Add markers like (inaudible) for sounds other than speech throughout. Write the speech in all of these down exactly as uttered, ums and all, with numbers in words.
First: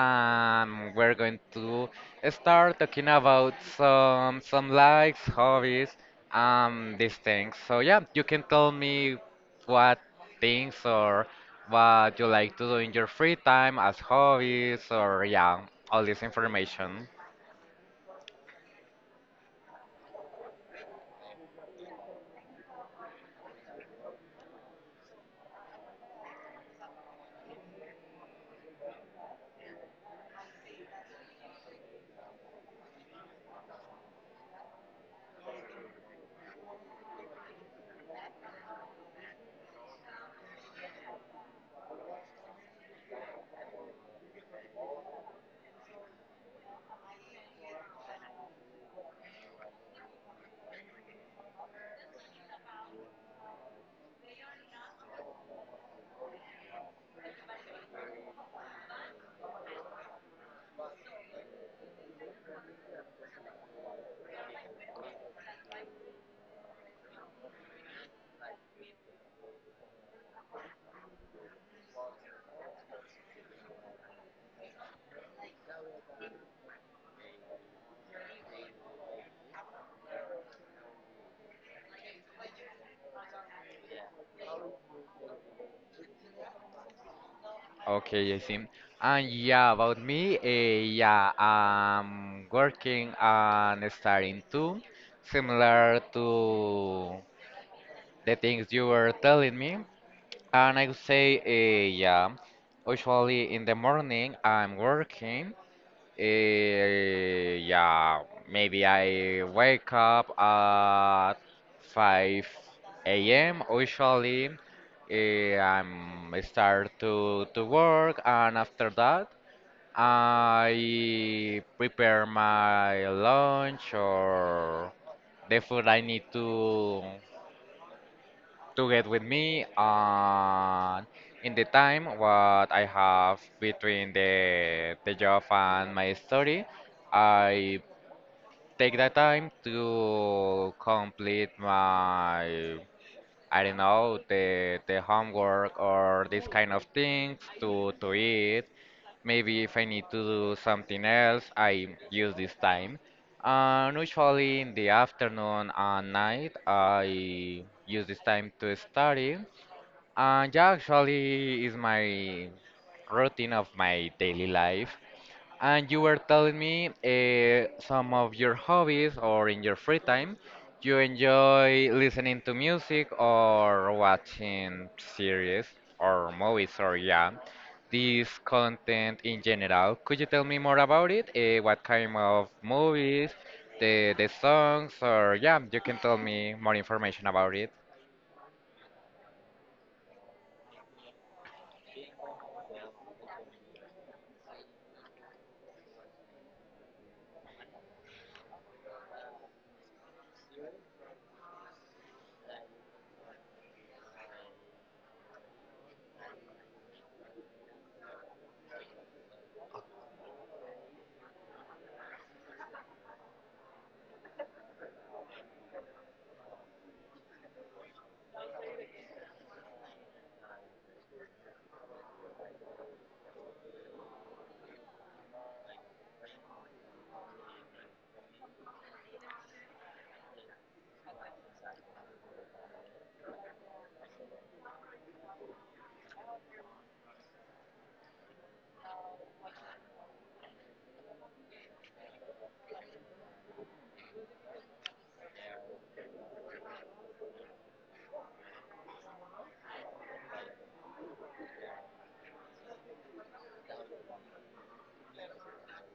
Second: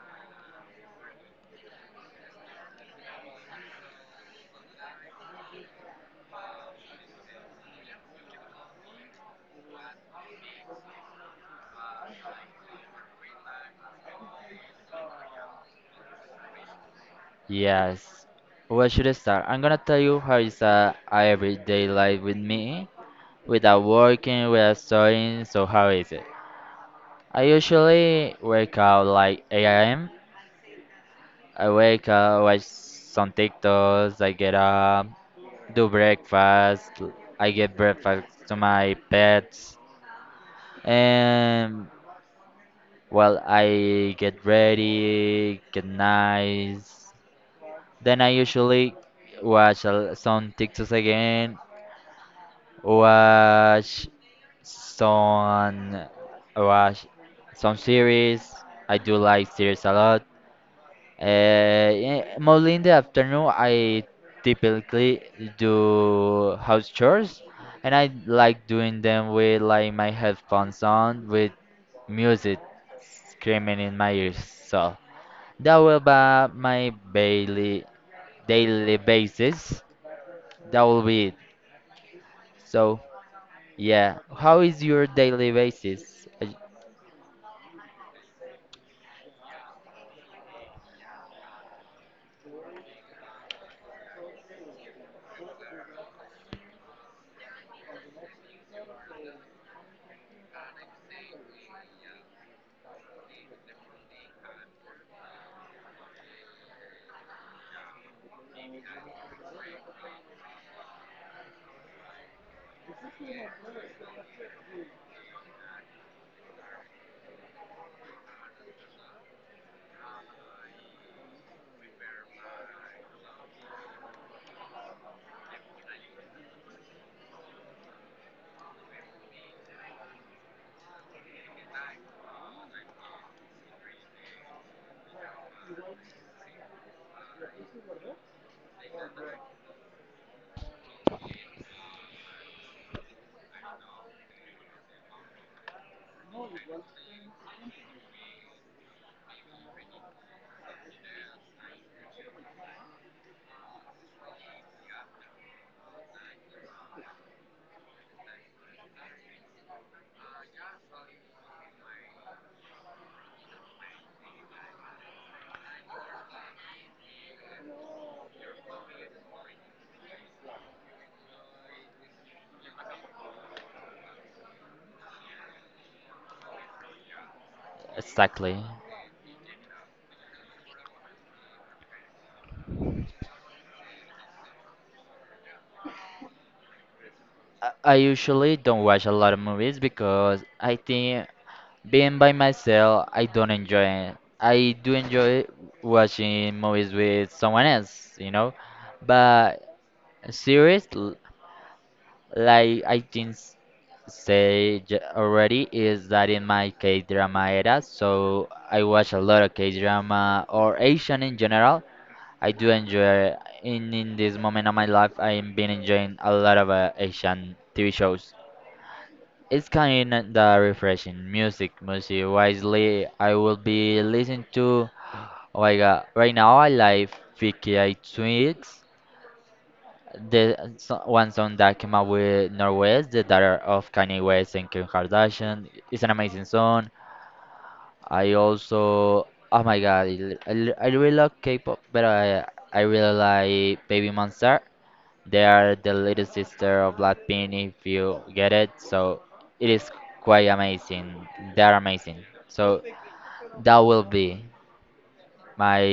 and we're going to start talking about some some likes, hobbies, um, these things. So yeah, you can tell me what things or what you like to do in your free time as hobbies, or yeah, all this information. Yes, where should I start? I'm gonna tell you how is a everyday life with me, without working, without studying. So how is it? I usually wake up like eight a m. I wake up, watch some TikToks, I get up, do breakfast. I get breakfast to my pets. And well, I get ready, get nice. Then I usually watch a- some TikToks again, watch some watch some series. I do like series a lot. Uh, yeah, mostly in the afternoon, I typically do house chores, and I like doing them with like my headphones on with music screaming in my ears. So that will be my daily daily basis. That will be it. So yeah, how is your daily basis? Uh, Okay, I see. And yeah, about me, eh, yeah, I'm working and starting too, similar to the things you were telling me. And I would say, eh, yeah, usually in the morning I'm working. Eh, yeah, maybe I wake up at five a m. Usually, eh, I'm start to to work, and after that, I prepare my lunch or the food I need to to get with me, and in the time what I have between the the job and my study, I take that time to complete my, I don't know, the the homework or this kind of things to to eat. Maybe if I need to do something else, I use this time. And usually in the afternoon and night, I use this time to study. And yeah, actually, is my routine of my daily life. And you were telling me uh, some of your hobbies or in your free time, you enjoy listening to music or watching series or movies, or yeah, this Exactly? content in general. Could you tell me more about it? Uh, what kind of movies, the the songs, or yeah, you can tell me more information about it. I I usually don't watch a lot of movies because I think being by myself, I don't enjoy it. I do enjoy watching movies with someone else, you know. But series, l- like I think s- say j- already, is that in my K-drama era, so I watch a lot of K-drama or Asian in general. I do enjoy in in this moment of my life. I'm been enjoying a lot of uh, Asian T V shows. It's kind of refreshing. Music, music wisely. I will be listening to. Oh my god! Right now I like Vicky I Tweets. The so- one song that came out with Norwest, the daughter of Kanye West and Kim Kardashian. It's an amazing song. I also. Oh my god! I, I, I really love K-pop, but I I really like Baby Monster. They are the little sister of Blackpink, if you get it. So it is quite amazing. They are amazing. So that will be my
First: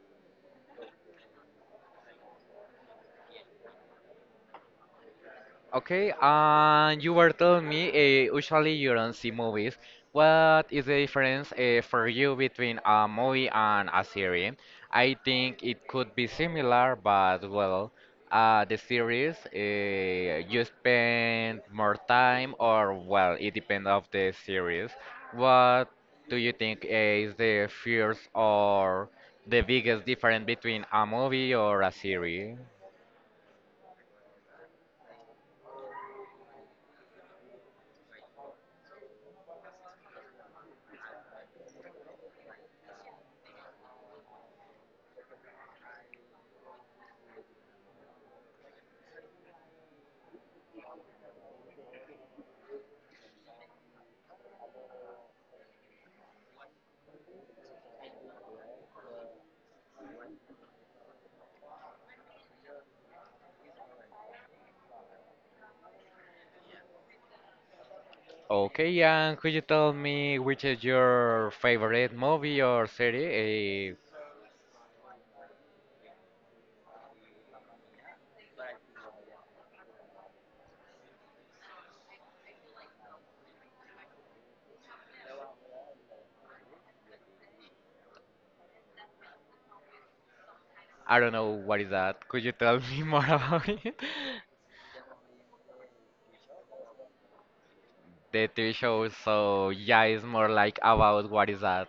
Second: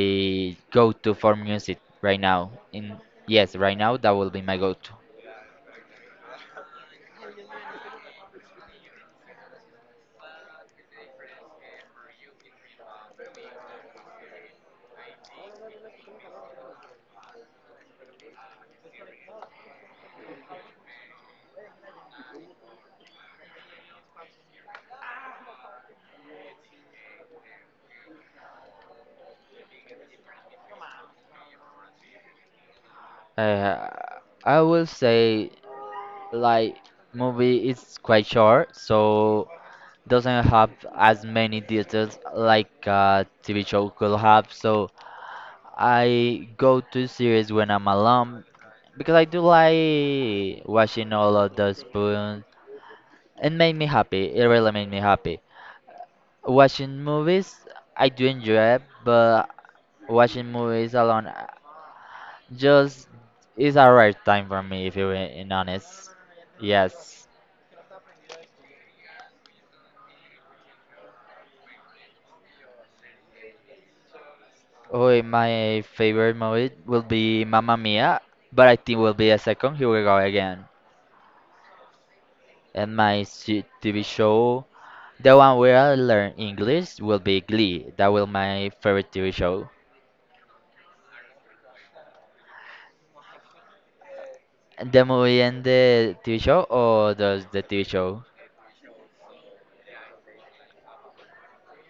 go-to for music right now. In yes, right now that will be my go-to. Okay, and you were telling me uh, usually you don't see movies. What is the difference uh, for you between a movie and a series? I think it could be similar, but well, uh, the series uh, you spend more time, or well, it depends of the series. What do you think uh, is the first or the biggest difference between a movie or a series? Uh, I will say like movie is quite short, so doesn't have as many details like a T V show could have. So I go to series when I'm alone because I do like watching all of the spoons. It made me happy. It really made me happy. Watching movies, I do enjoy it, but watching movies alone uh, just is a rare time for me, if you're being honest. Yes. Okay, and could you tell me which is your favorite movie or series? Eh, Oh, my favorite movie will be Mamma Mia, but I think will be a second. Here we go again. And my se- T V show. The one where I learn English will be Glee. That will my favorite T V show. I don't know what is that. Could you tell me more (laughs) about it? The movie and the T V show, or does the T V show? The T V show, so yeah, it's more like about what is that?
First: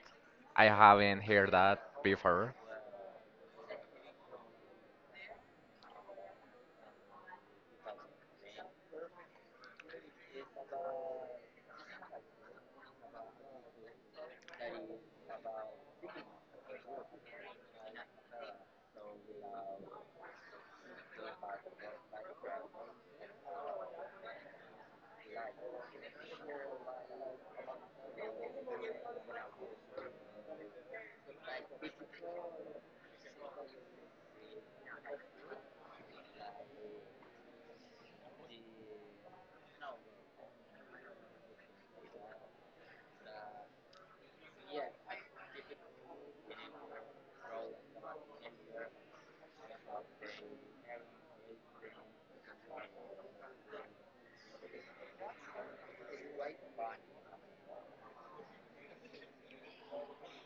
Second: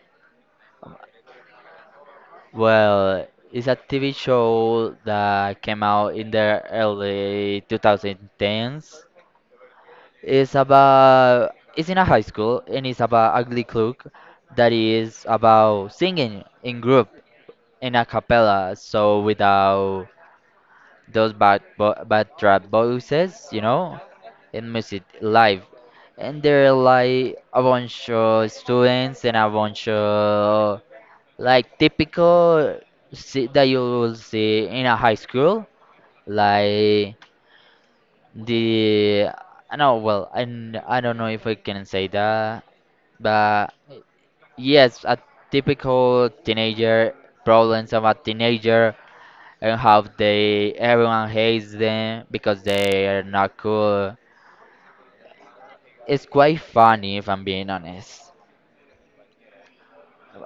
I haven't heard that before. Well, it's a T V show that came out in the early two thousand tens. It's about it's in a high school and it's about Ugly Cloak that is about singing in group in a cappella, so without those bad bo- backdrop voices, you know, in music live. And there are like a bunch of students and a bunch of like typical see, that you will see in a high school, like the I know well I, n- I don't know if I can say that, but yes, a typical teenager problems of a teenager and how they everyone hates them because they are not cool. It's quite funny if I'm being honest.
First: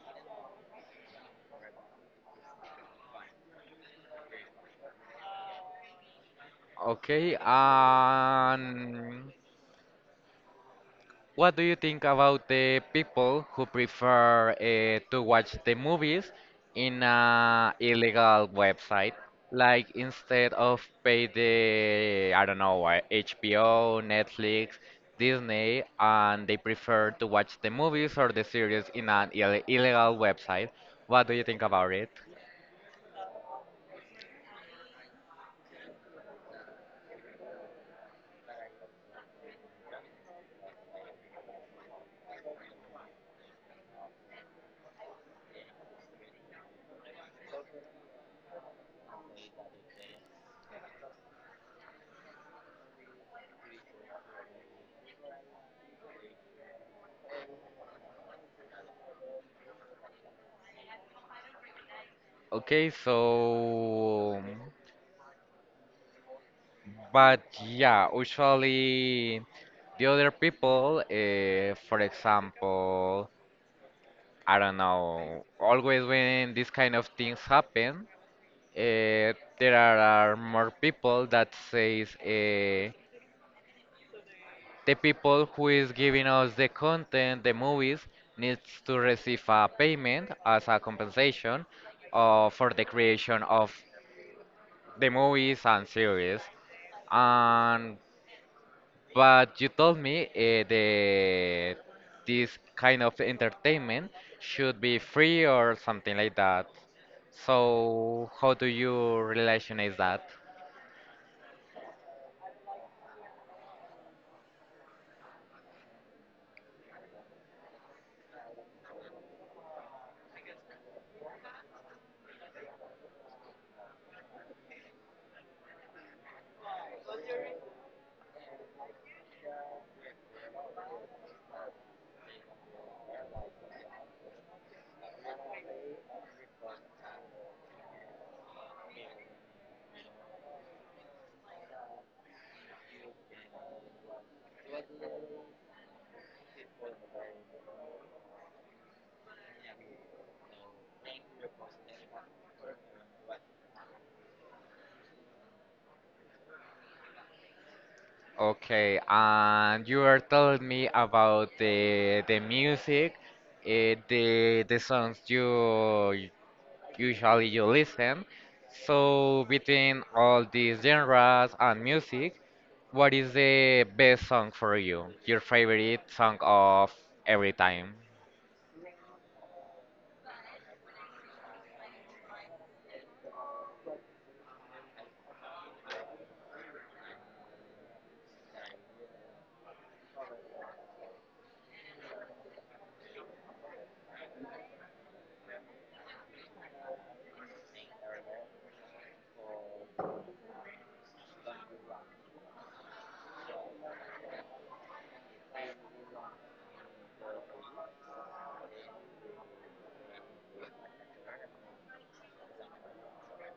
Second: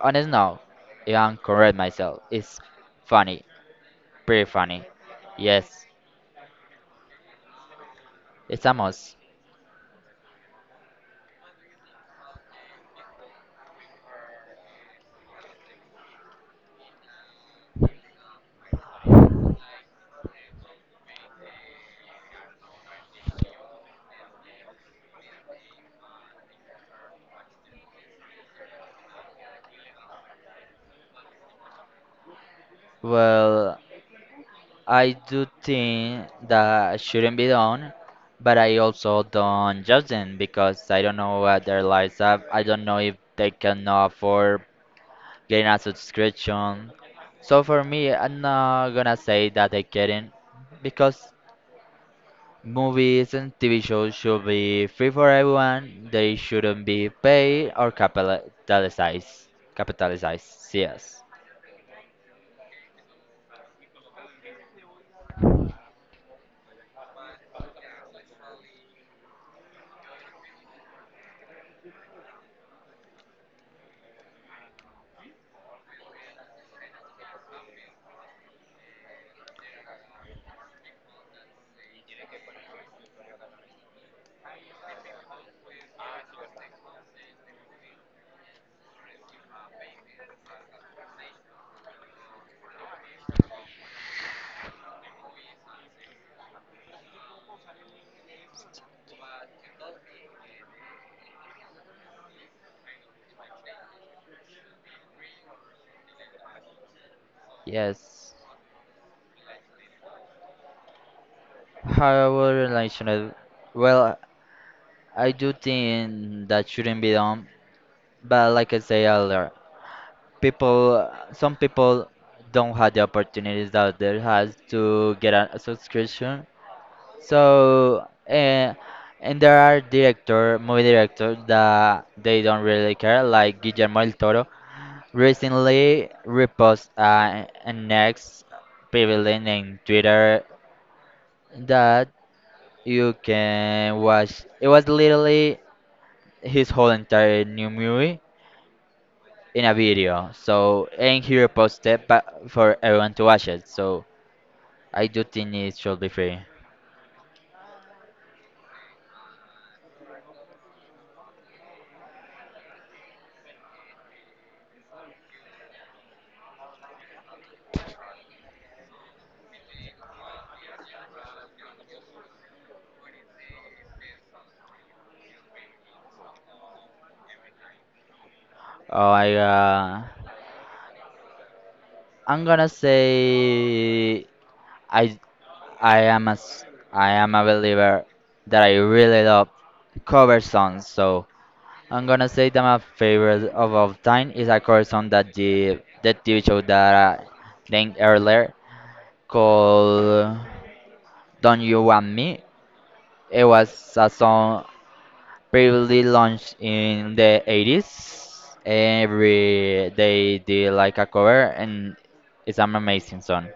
Honest now, if I'm correct myself, it's funny, pretty funny. Yes, Okay, it's a must. and what do you think about the people who prefer uh, to watch the movies in a illegal website? Like instead of pay the, I don't know, uh, H B O, Netflix, Disney, and they prefer to watch the movies or the series in an Ill illegal website. What do you think about it? Well, I do think that shouldn't be done, but I also don't judge them because I don't know what their lives are. I don't know if they can afford getting a subscription. So for me, I'm not gonna say that I getting because movies and T V shows should be free for everyone. They shouldn't be paid or capitalized. Capitalized, yes. Okay, so but yeah, usually the other people, uh, for example, I don't know, always when these kind of things happen, uh, there are are more people that says uh, the people who is giving us the content, the movies, needs to receive a payment as a compensation uh, for the creation of the movies and series. And but you told me uh, the this kind of entertainment should be free or something like that. So Yes. how do you relation is that? However, relational. Well, I do think that shouldn't be done, but like I say earlier, people, some people don't have the opportunities that they has to get a subscription. So, uh, and there are director, movie directors that they don't really care, like Guillermo del Toro recently reposted uh, an next pavilion in Twitter that you can watch. It was literally his whole entire new movie in a video. So, and he reposted but for everyone to watch it. So, I do think it should be free. Okay, and you were telling me about the the music, uh, the the songs you usually you listen. So between all these genres and music, what is the best song for you? Your favorite song of every time? Oh, I, uh, I'm gonna say I. I am a, s- I am a believer that I really love cover songs. So I'm gonna say that my favorite of all time is a cover song that the the T V show that I named earlier called "Don't You Want Me." It was a song previously launched in the eighties. Every they did like a cover, and it's an amazing song.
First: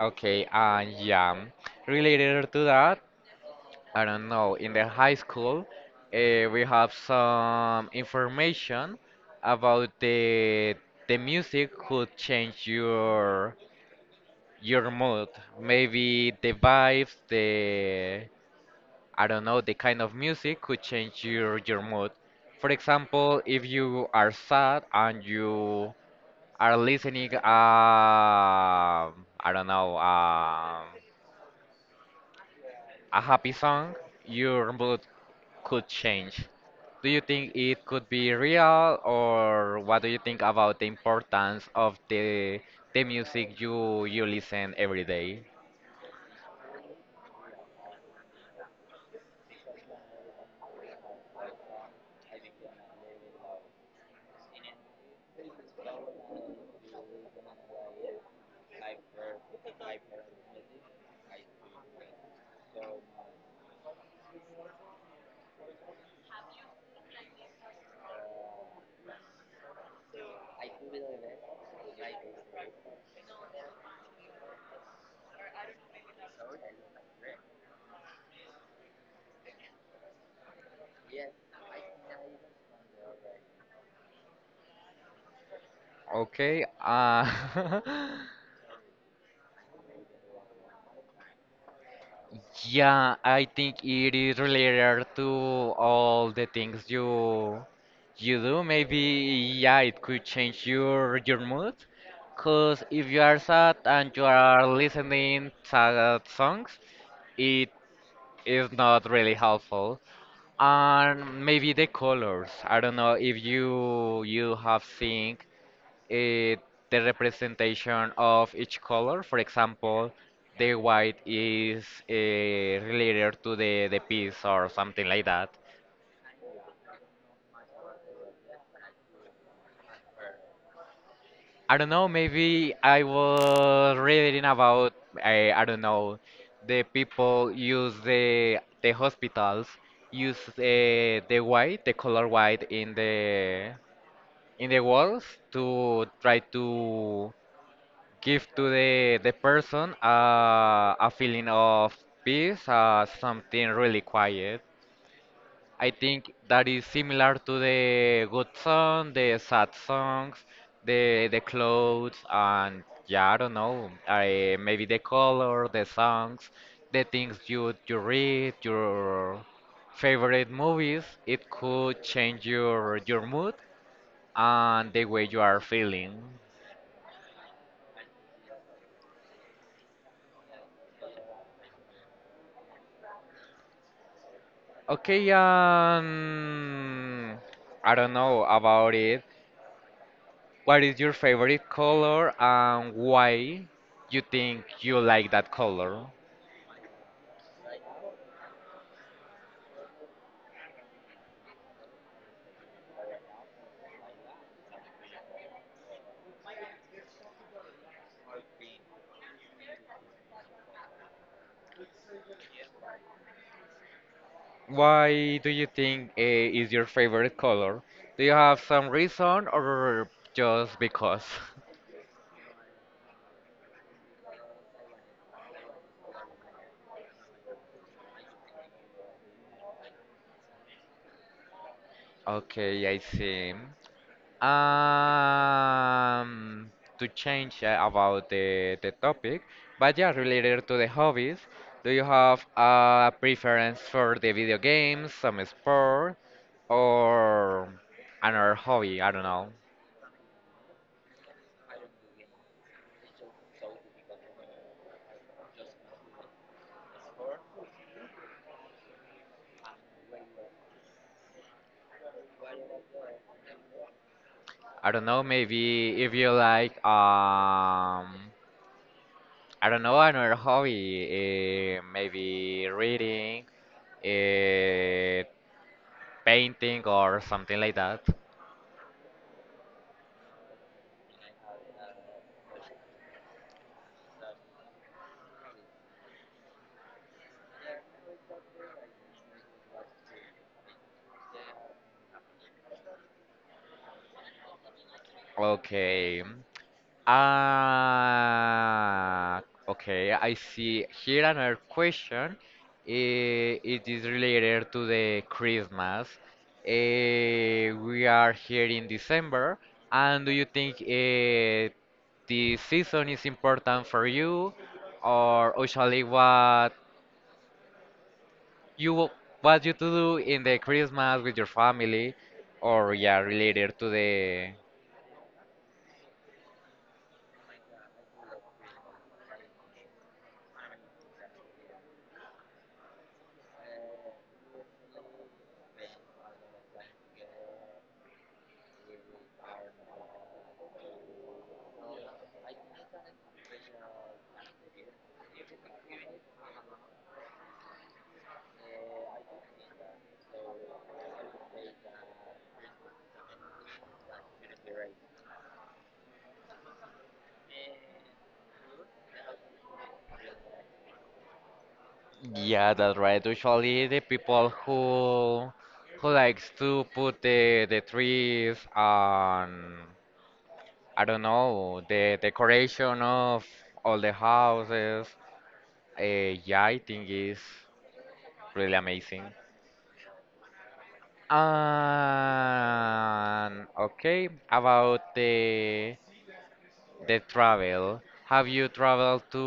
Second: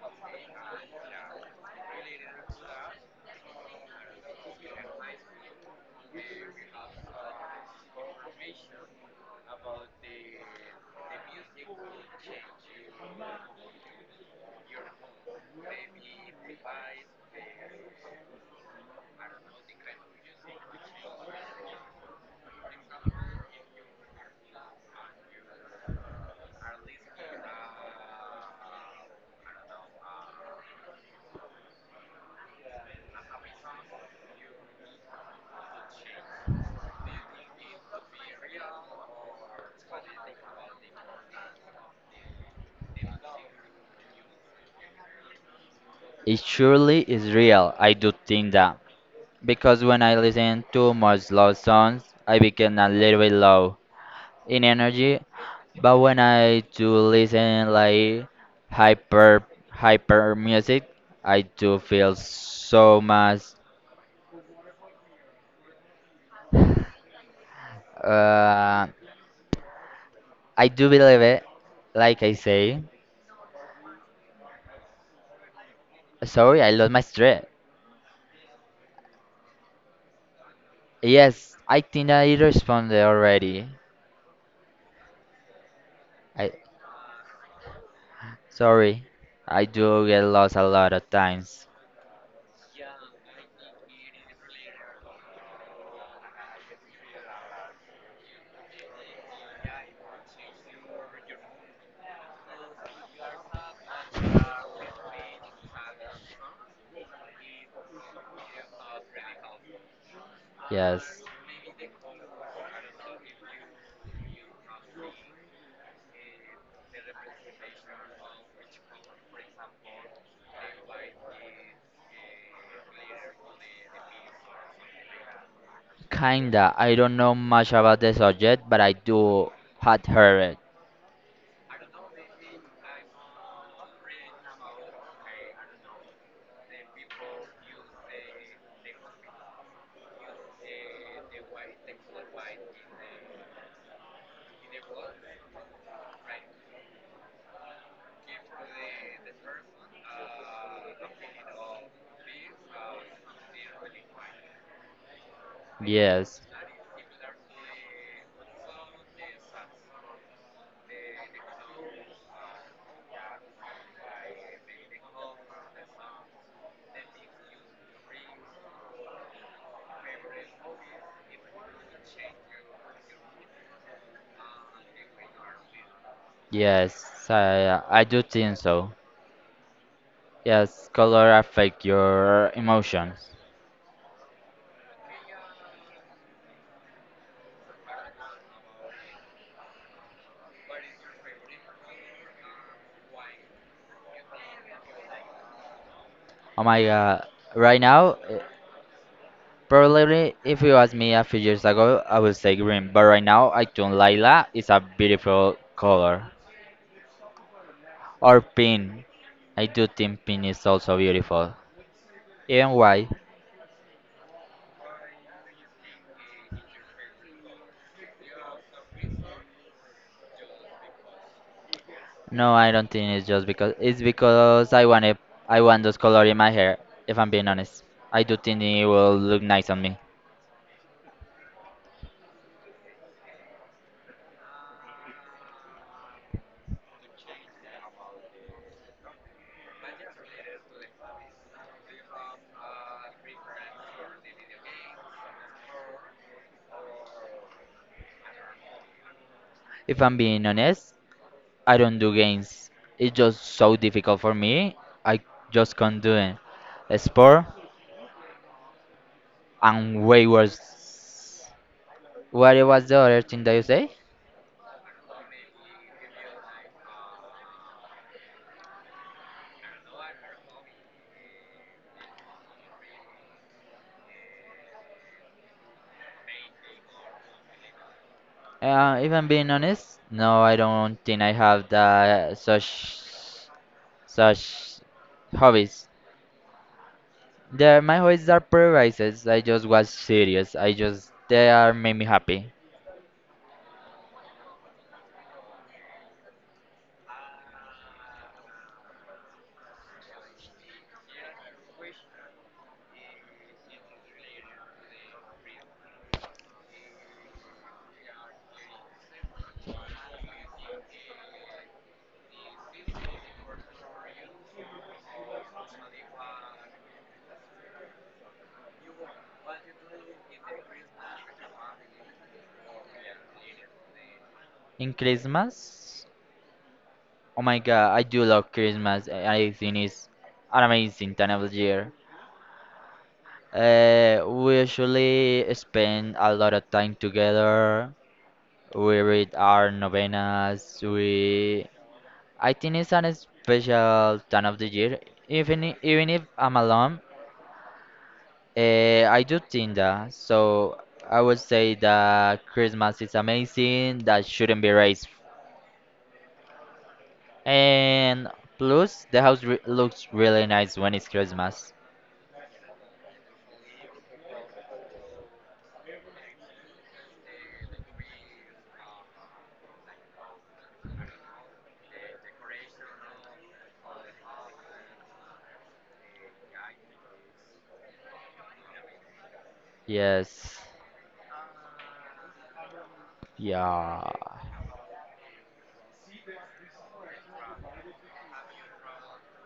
Okay, and yeah, related to that, I don't know, in the high school, uh, we have some information about the the music could change your your mood. Maybe the vibes, the, I don't know, the kind of music could change your your mood. For example, if you are sad and you are listening um I don't know um a happy song, your mood could change. Do you think it could be real, or what do you think about the importance of the the music you you listen every day? It surely is real. I do think that, because when I listen to much loud songs, I become a little bit low in energy. But when I do listen like hyper hyper music, I do feel so much. Uh, I do believe it. Like I say, sorry, I lost my thread. Yes, I think I responded already. I Okay, uh, (laughs) sorry, I do get lost a lot of times. yeah, I think it is related to all the things you you do. Maybe, yeah, it could change your your mood. Cause if you are sad and you are listening sad songs, it is not really helpful. Yes. And maybe the colors. I don't know if you you have seen eh, the representation of each color. For example, the white is eh, related to the, the peace or something like that. Kinda. I don't know much about the subject, but I do had heard it. I don't know, maybe I was reading about, I, I don't know, the people use the, the hospitals use eh, the white, the color white in the in the walls to try to give to the the person uh, a feeling of peace, uh, something really quiet. I think Yes, that is similar to the good song, the sad songs, the the clothes, and yeah, I don't know, I, maybe the color, the songs, the things you you read, your favorite movies. It could change your your mood and the way you are feeling. yes, I, uh, I do think so. Yes, color affect your emotions. Okay, um, I don't know about it. What is your favorite color and why you think you like that color? Oh my god. Right now, eh, probably if you asked me a few years ago, I would say green. But right now, I think lila is a beautiful color. Or pink. I do think pink is also beautiful. Even white. Why do you think uh, is your favorite color? Do you have some reason or just because? (laughs) No, I don't think it's just because it's because I want it, I want those color in my hair, if I'm being honest. I do think it will look nice on me. Okay, I see. Um, to change uh, about the, the topic, but yeah, related to the hobbies, do you have a preference for the video games, some sport, or another hobby? I don't know. If I'm being honest, I don't do games. It's just so difficult for me. I just can't do it. A sport, I'm way worse. What was the other thing that you say? I don't know, maybe if you like, um, I don't know, another hobby, uh, maybe reading, uh, painting, or something like that. Uh, if I'm being honest, no, I don't think I have the such such hobbies. They're my hobbies are priorities. I just watch series. I just they are make me happy. Okay. Ah, okay, I see. Here another question. eh, It is related to the Christmas. Eh, we are here in December, and do you think eh, the season is important for you, or usually what you what you to do in the Christmas with your family, or yeah, related to the. In Christmas, oh my god, I do love Christmas. I think it's an amazing time of the year. Uh, we usually spend a lot of time together. We read our novenas. We I think it's an special time of the year. Even i- even if I'm alone, Eh, I do think that. So I would say that Christmas is amazing. That shouldn't be raised. And plus, the house re looks really nice when it's Christmas. Yeah, that's right. Usually the people who who likes to put the the trees on, I don't know, the decoration of all the houses. Uh, yeah, I think is really amazing. Yes. And Yeah. okay, about the the travel. Have you traveled to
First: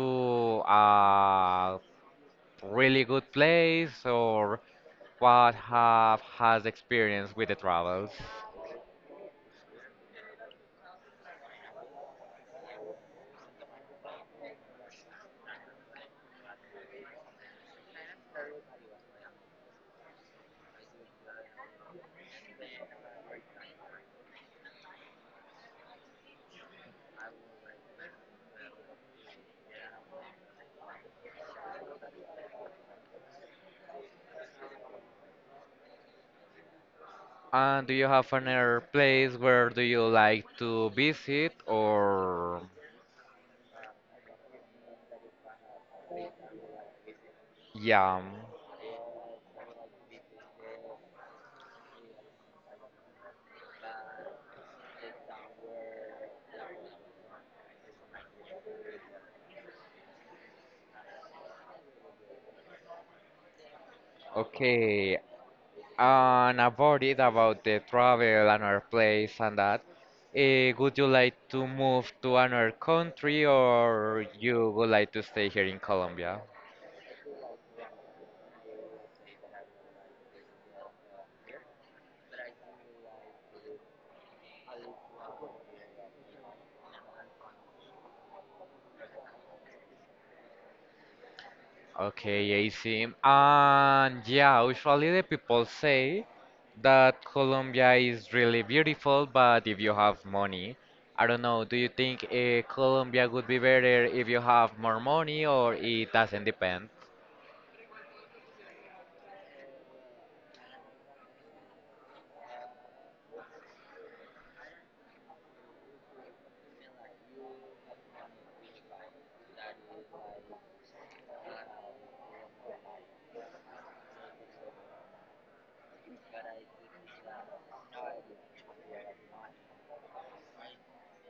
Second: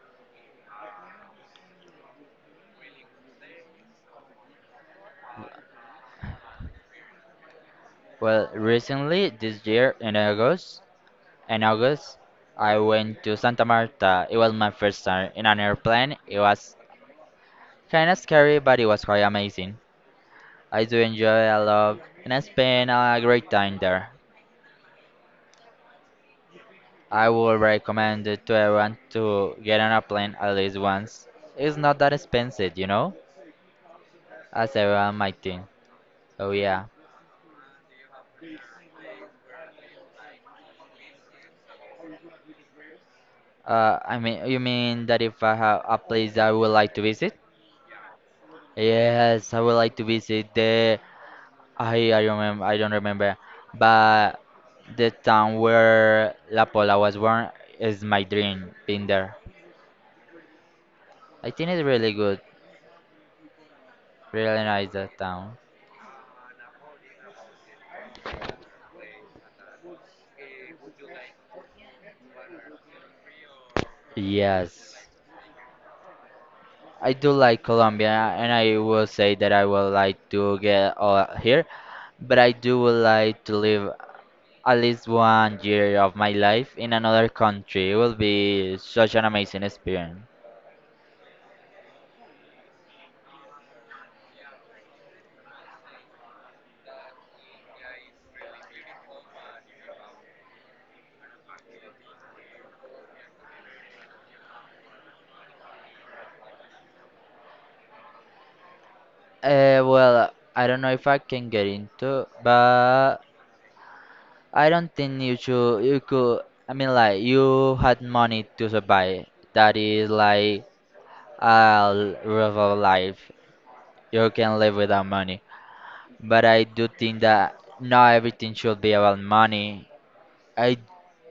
a really good place or what have has experience with the travels? Well, recently this year in August, in August, I went to Santa Marta. It was my first time in an airplane. It was kind of scary, but it was quite amazing. I do enjoy it a lot, and I spent a great time there. I would recommend it to everyone to get on a plane at least once. It's not that expensive, you know, as everyone might think. So yeah. And do you have another place where do you like to visit or Uh, I mean, you mean that if I have a place I would like to visit? yeah. Yes, I would like to visit the. I I remember. I don't remember, but the town where La Pola was born is my dream. Been there. I think it's really good. Really nice that Okay. town. And about it about the travel another place and that. Eh, would you like to move to another country, or you would Yes. like to stay here in Colombia? I do like Colombia, and I will say that I would like to get uh, here, but I do would like to live at least one year of my life in another country. It will be such an amazing experience. Okay, I see. And yeah, usually the people say that Colombia is really beautiful, but if you have money, I don't know, do you think uh, Colombia would be better if you have more money or it doesn't depend? Uh, well, I don't know if I can get into, but I don't think you should. You could. I mean, like you had money to survive. That is like a l- real life. You can live without money. But I do think that not everything should be about money. I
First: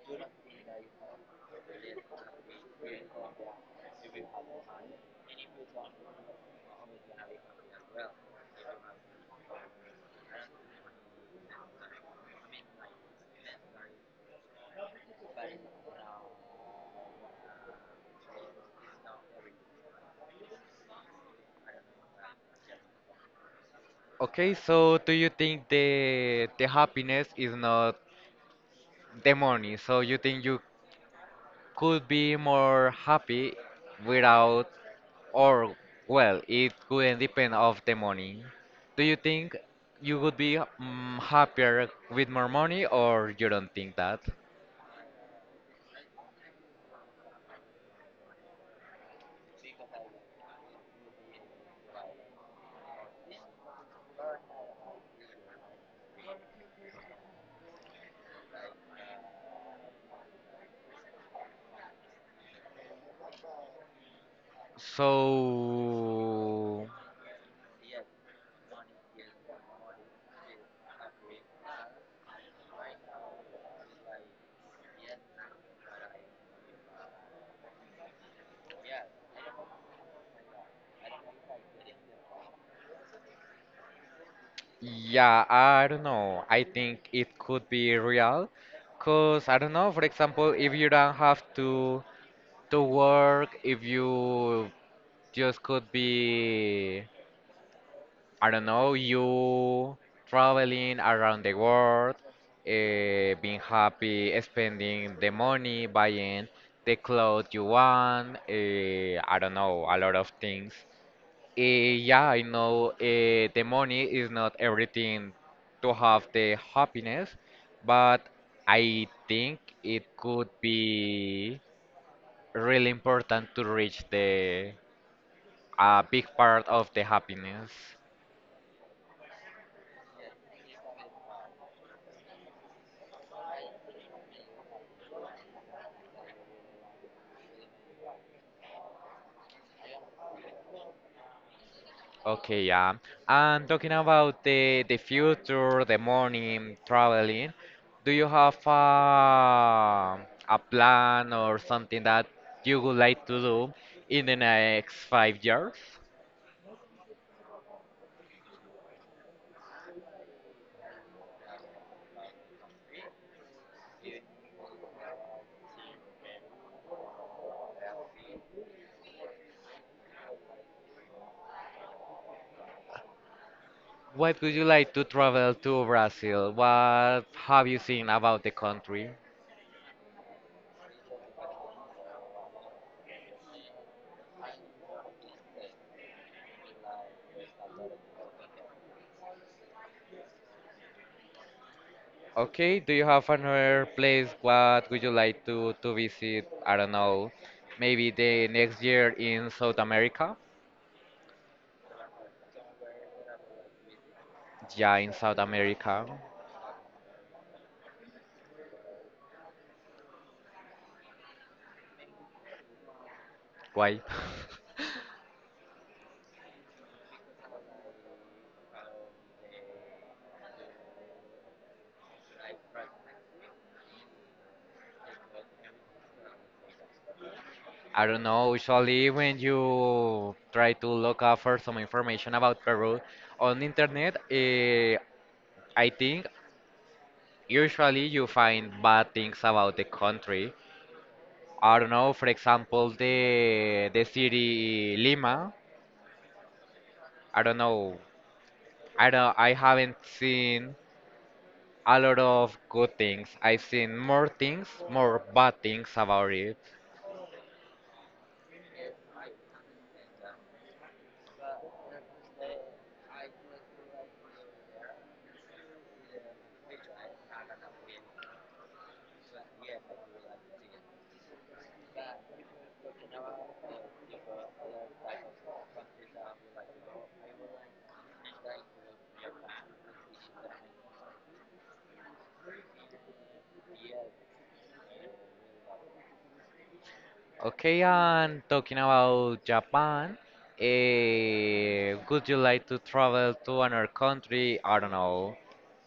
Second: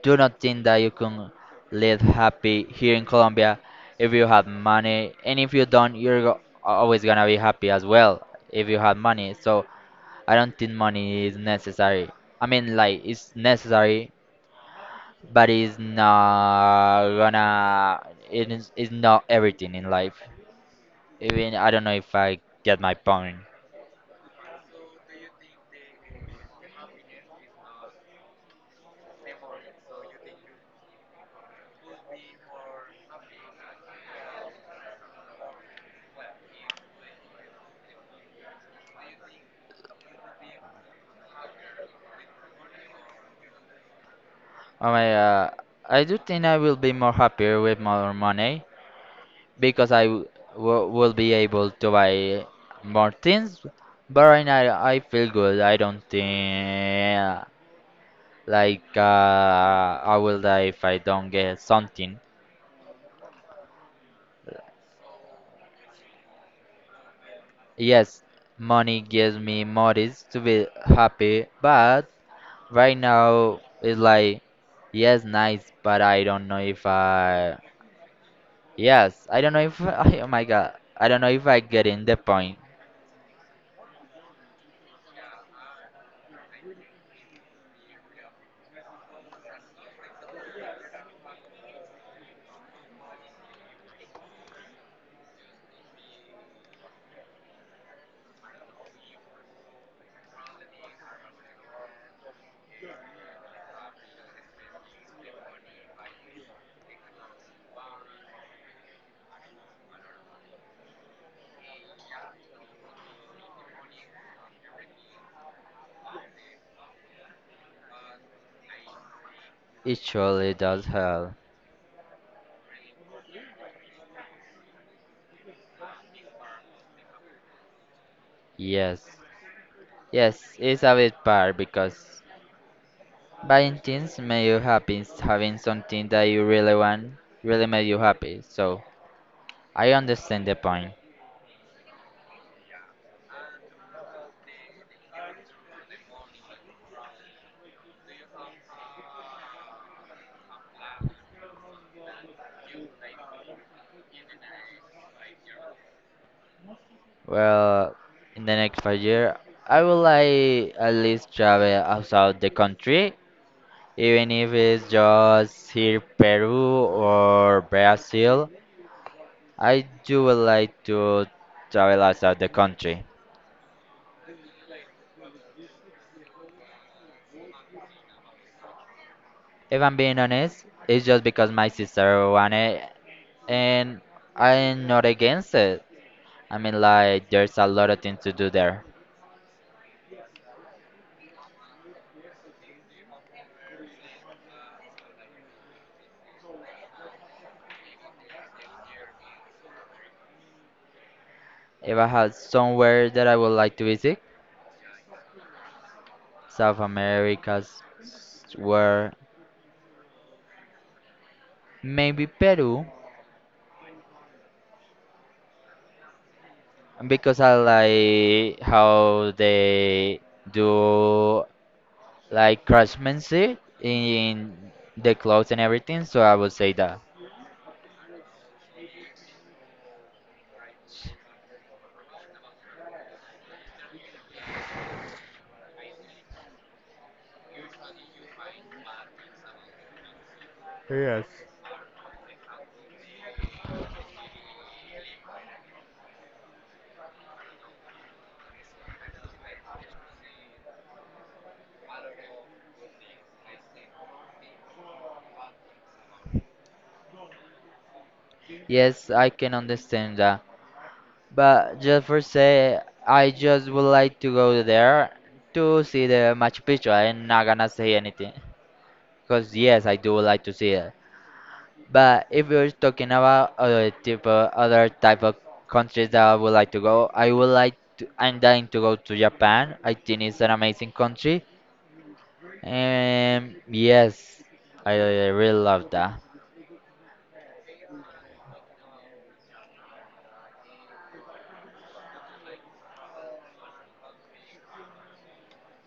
do not think that you can live happy here in Colombia if you have money, and if you don't, you're go- always gonna be happy as well if you have money. So I don't think money is necessary. I mean, like it's necessary, but it's not gonna. It is it's not everything in life. Even I don't know if I get my point. Okay, so do you think the the happiness is not the money? So you think you could be more happy without, or, well, it couldn't depend of the money. Do you think you would be, mm, happier with more money, or you don't think that? Oh my, uh, I do think I will be more happier with more money because I w w will be able to buy more things. But right now, I feel good. I don't think like uh, I will die if I don't get something. So, Yes, money gives me motives to be happy, but right now it's like yes, nice, but I don't know if I yes, I don't know if (laughs) oh my god, I don't know if I get in the point. yeah, I don't know. I think it could be real, cause I don't know. For example, if you don't have to to work, if you just could be, I don't know, you traveling around the world, uh, being happy, spending the money, buying the clothes you want, uh, I don't know, a lot of things. Uh, yeah, I know uh, the money is not everything to have the happiness, but I think It it could surely does help. be really important to reach the a big part of the happiness. Yes, yes, it's a bit part because buying things make you happy. s- Having something that you really want really make you happy. So I understand the point. Okay, yeah. And talking about the the future, the morning traveling, do you have a a plan or something that you would like to do in the next five years? Well, in the next five year, I would like at least travel outside the country, even if it's just here Peru or Brazil. I do would like to travel outside the country. What would you like to travel to Brazil? What have you seen about the country? If I'm being honest, it's just because my sister wanted it, and I'm not against it. I mean, like, there's a lot of things to do there. Okay, do you have another place what would you like to to visit? I don't know, maybe the next year in South America? If I had somewhere that I would like to visit, Yeah, in South America. South America's where maybe Peru, Why? (laughs) because I like how they do like craftsmanship in the clothes and everything. So I would say that. I don't know. Usually, when you try to look up for some information about Peru on internet, eh, I think usually you find bad things about the country. Yes. I don't know. For example, the the city Lima. I don't know. I don't. I haven't seen a lot of good things. I've seen more things, more bad things about it. Yes, I can understand that. But just for say, I just would like to go there to see the Machu Picchu. I'm not gonna say anything. Because yes, I do like to see it. But if you're talking about other type of, other type of countries that I would like to go, I would like to, I'm dying to go to Japan. I think it's an amazing country. And yes, I really love that. Okay, and talking about Japan, eh, would you like to travel to another country? I don't know,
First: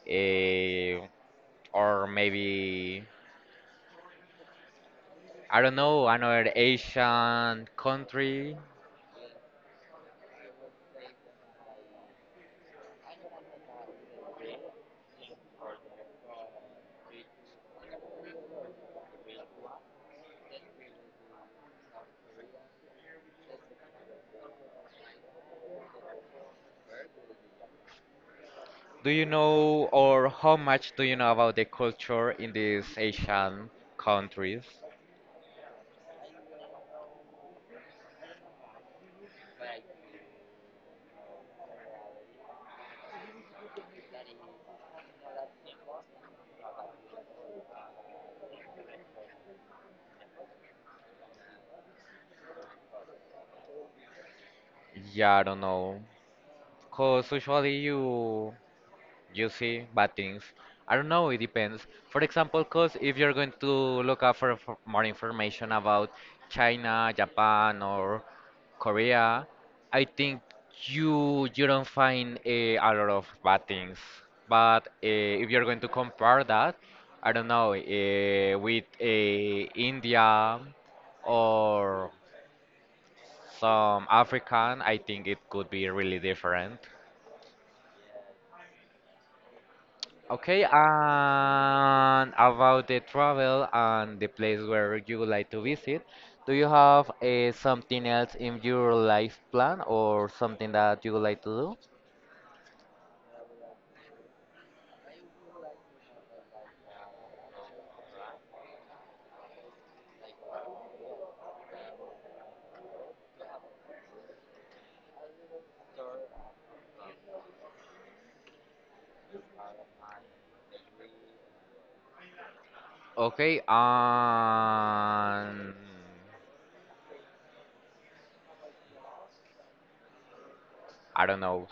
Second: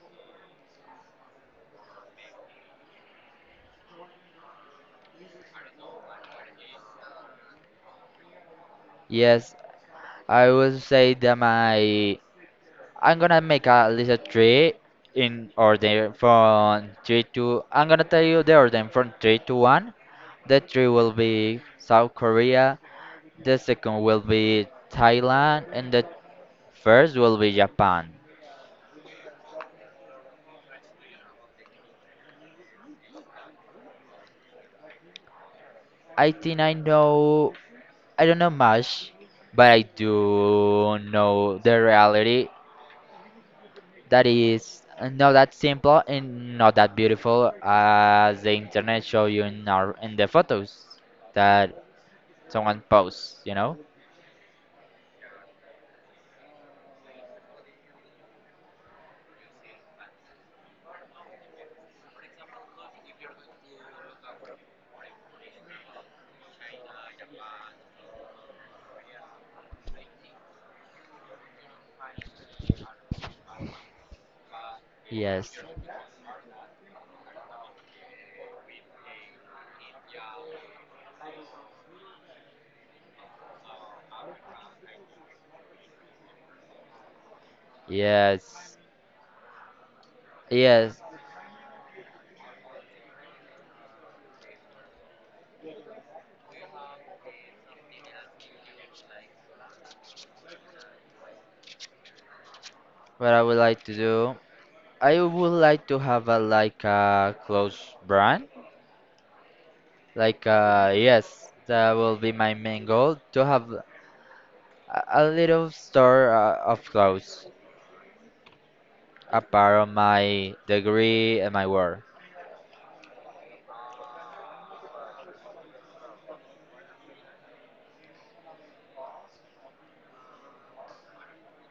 eh, or maybe I don't know another Asian country. Yes, I would say that my I'm gonna make a list of three in order from three to. I'm gonna tell you the order from three to one. The three will be South Korea. The second will be Thailand, and the first will be Japan. Do you know, or how much do you know about the culture in these Asian countries? I think I know. I don't know much, but I do know the reality that is not that simple and not that beautiful as the internet show you in our in the photos that someone posts, you know? Yeah, I don't know, cause usually you you see bad things. I don't know, it depends. For example, because if you're going to look up for, for more information about China, Japan, or Korea, I think you you don't find a, a lot of bad things. But uh, if Yes, you're going to compare that, I don't know, uh, with uh, India or some African, I think it could be really different. yes, Okay, yes. and about the travel and the place where you would like to visit, do you have uh, something else in your life plan or something that you would like to do? What I would like to do, I would like to have a like a close brand. Like uh, yes, that will be my main goal to have a, a little store uh, of clothes apart of my degree and my work. Okay, and I don't know.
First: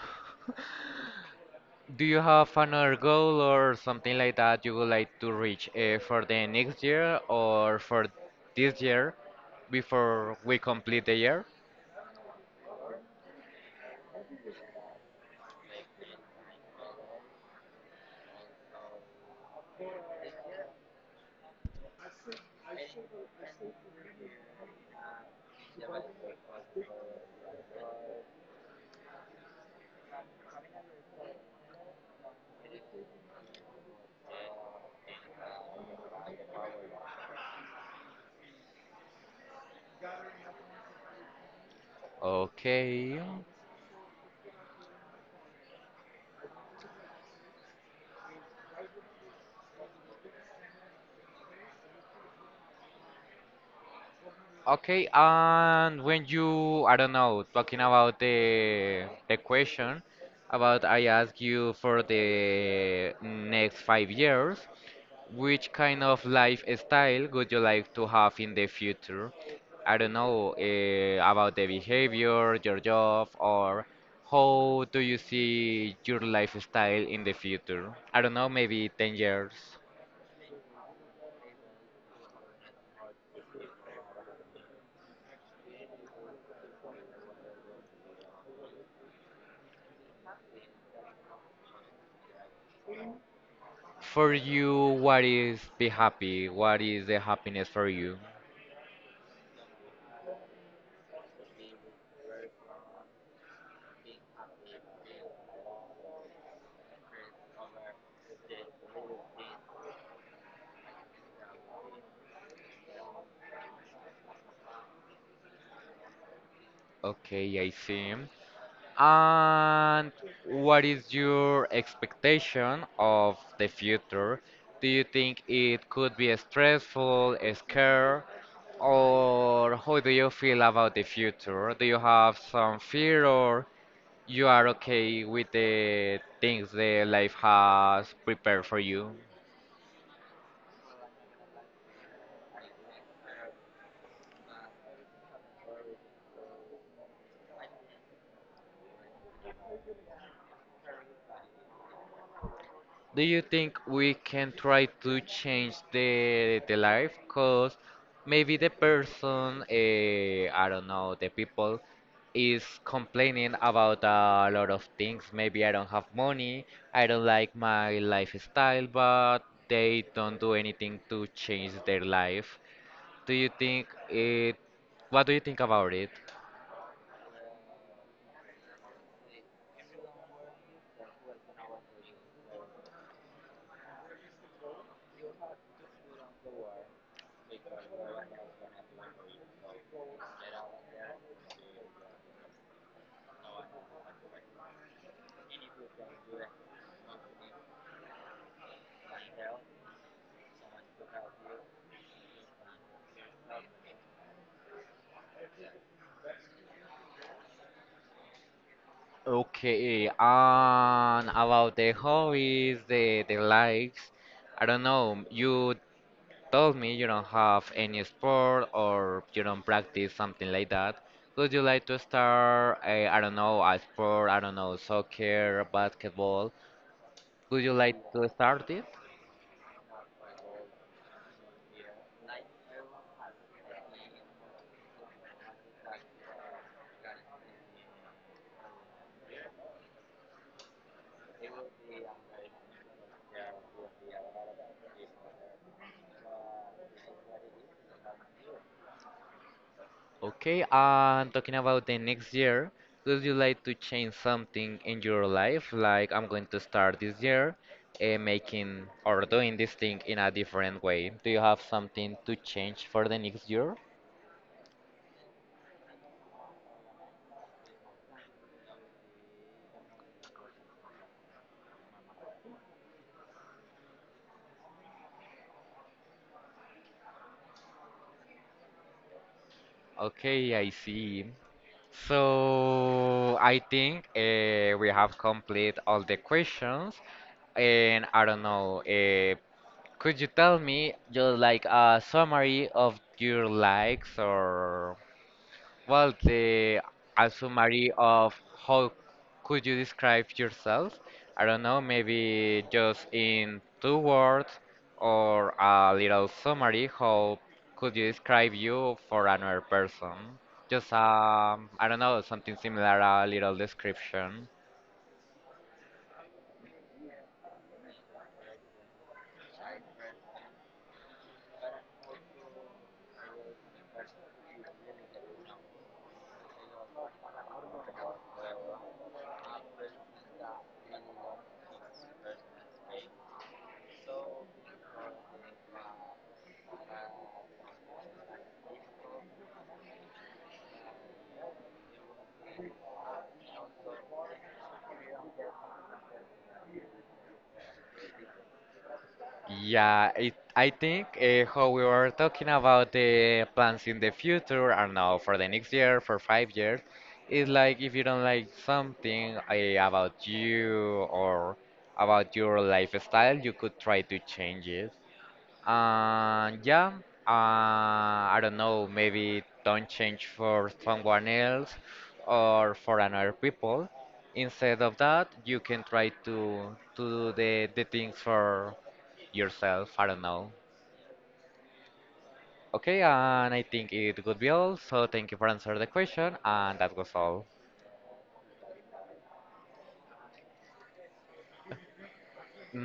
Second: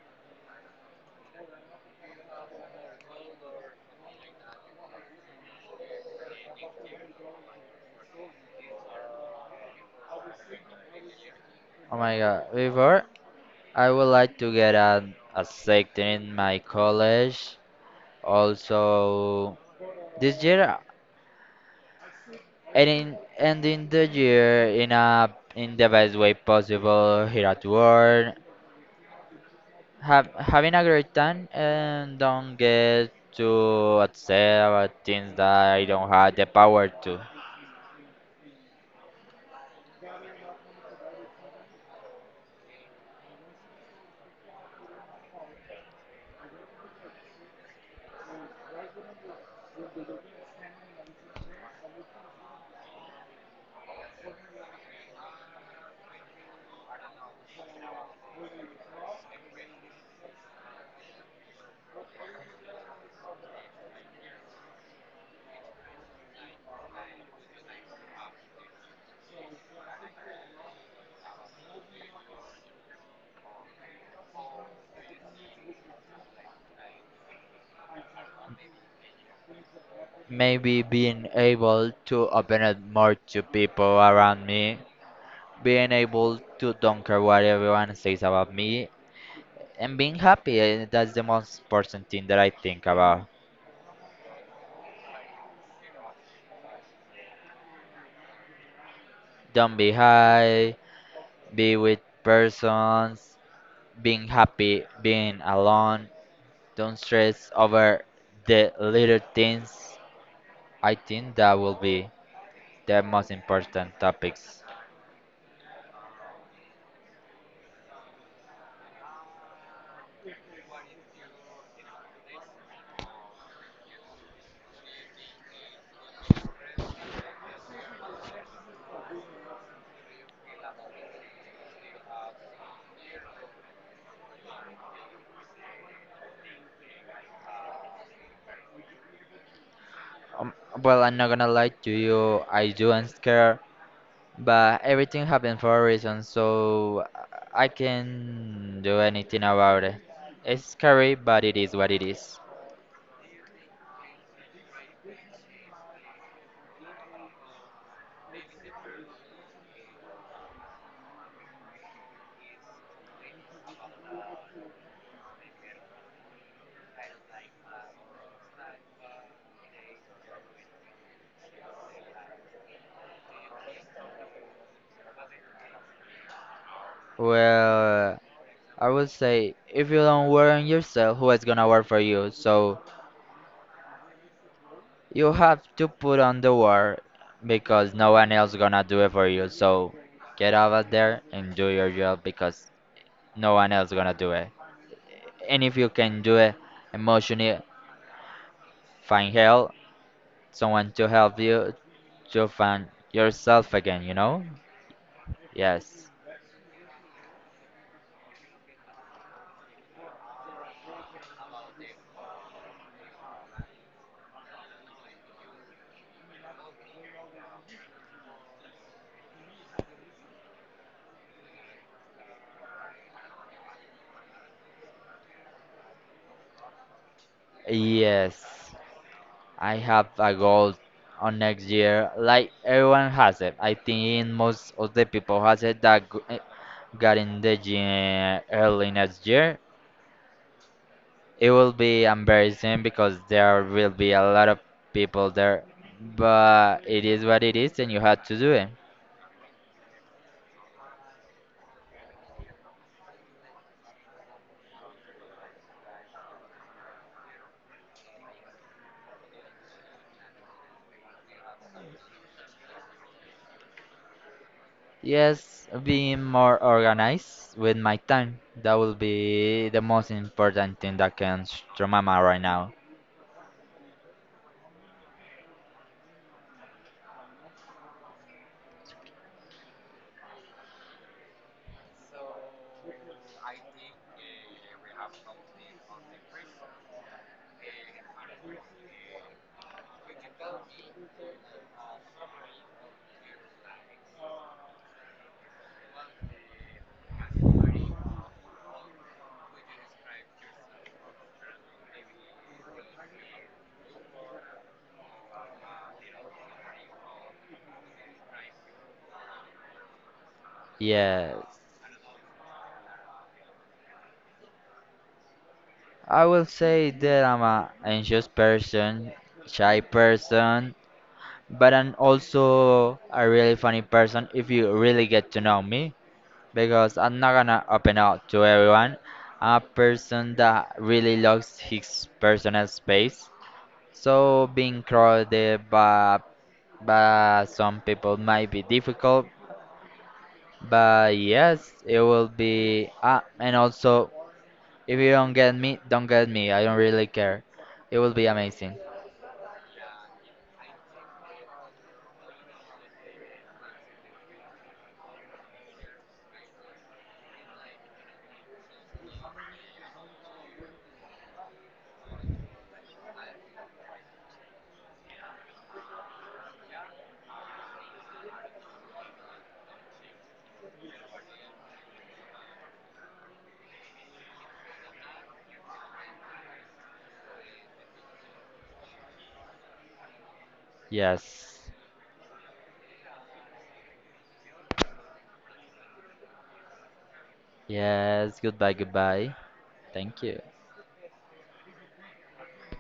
Do you have another goal or something like that you would like to reach uh, for the next year or for this year before we complete the year? Oh my God! Before I would like to get an a sector in my college. Also, this year and in ending the year in a in the best way possible here at work have having a great time and don't get too upset about things that I don't have the power to, Okay. Okay, and when you, I don't know, talking about the the question about I ask you for the next five years, which kind of lifestyle would you like to have in the future? I don't know, uh, about the behavior, your job, or how do you see your lifestyle in the future? I don't know, maybe ten years. maybe being able to open up more to people around me, being able to don't care what everyone says about me, and being happy. Eh, that's the most important thing that I think about. For you, what is be happy? What is the happiness for you? Don't be high, be with persons, being happy, being alone, don't stress over the little things. I think that will be the most important topics. Okay, I see. And what is your expectation of the future? Do you think it could be stressful, a scare, or how do you feel about the future? Do you have some fear, or you are okay with the things the life has prepared for you? Um, well, I'm not gonna lie to you, I do am scared, but everything happened for a reason, so I can do anything about it. It's scary, but it is what it is. Do you think we can try to change the the life? Cause maybe the person, uh, I don't know, the people is complaining about a lot of things. Maybe I don't have money, I don't like my lifestyle, but they don't do anything to change their life. Do you think it? What do you think about it? Well, I would say if you don't work on yourself, who is gonna work for you? So you have to put on the work because no one else gonna do it for you. So get over there and do your job because no one else gonna do it. And if you can do it emotionally, find help, someone to help you to find yourself again, you know? Yes. Okay, and about the hobbies, the the likes. I don't know. You told me you don't have any sport or you don't practice something like that. Would you like to start, a, I don't know, a sport, I don't know, soccer, basketball? Would you like to Yes. start it? I have a goal on next year. Like everyone has it. I think most of the people has it that g- eh, got in the gym early next year. It will be embarrassing because there will be a lot of people there, but it is what it is and you have to do it. Okay, and talking about the next year, would you like to change something in your life? Like, I'm going to start this year uh, making or doing this thing in a different way. Do you have something to change for the next year? Yes, being more organized with my time. That will be the most important thing that comes to my mind right now. Okay, I see. So I think uh, we have complete all the questions, and I don't know. Uh, could you tell me just like a summary of your likes or? Well, the a summary of how could you describe yourself? I don't know, maybe just in two words or a little summary. How could you describe you for another person? Just Yes, um, I don't know, something similar, a little description. I will say that I'm a anxious person, shy person, but I'm also a really funny person if you really get to know me, because I'm not gonna open up to everyone. I'm a person that really loves his personal space. So being crowded by, by some people might be difficult, but yes, it will be. Ah, and also, if you don't get me, don't get me. I don't really care. It will be amazing. Yeah, it, I think uh, how we were talking about the plans in the future, or now for the next year, for five years, is like if you don't like something uh, about you or about your lifestyle, you could try to change it. And yeah, uh, I don't know, maybe don't change for someone else or for another people. Instead of that, you can try to to do the, the things for yourself. I don't know. Yes. Okay, and I think it would be all. So thank you for answering the question, and that was all. Yes. Goodbye. Goodbye. Thank you.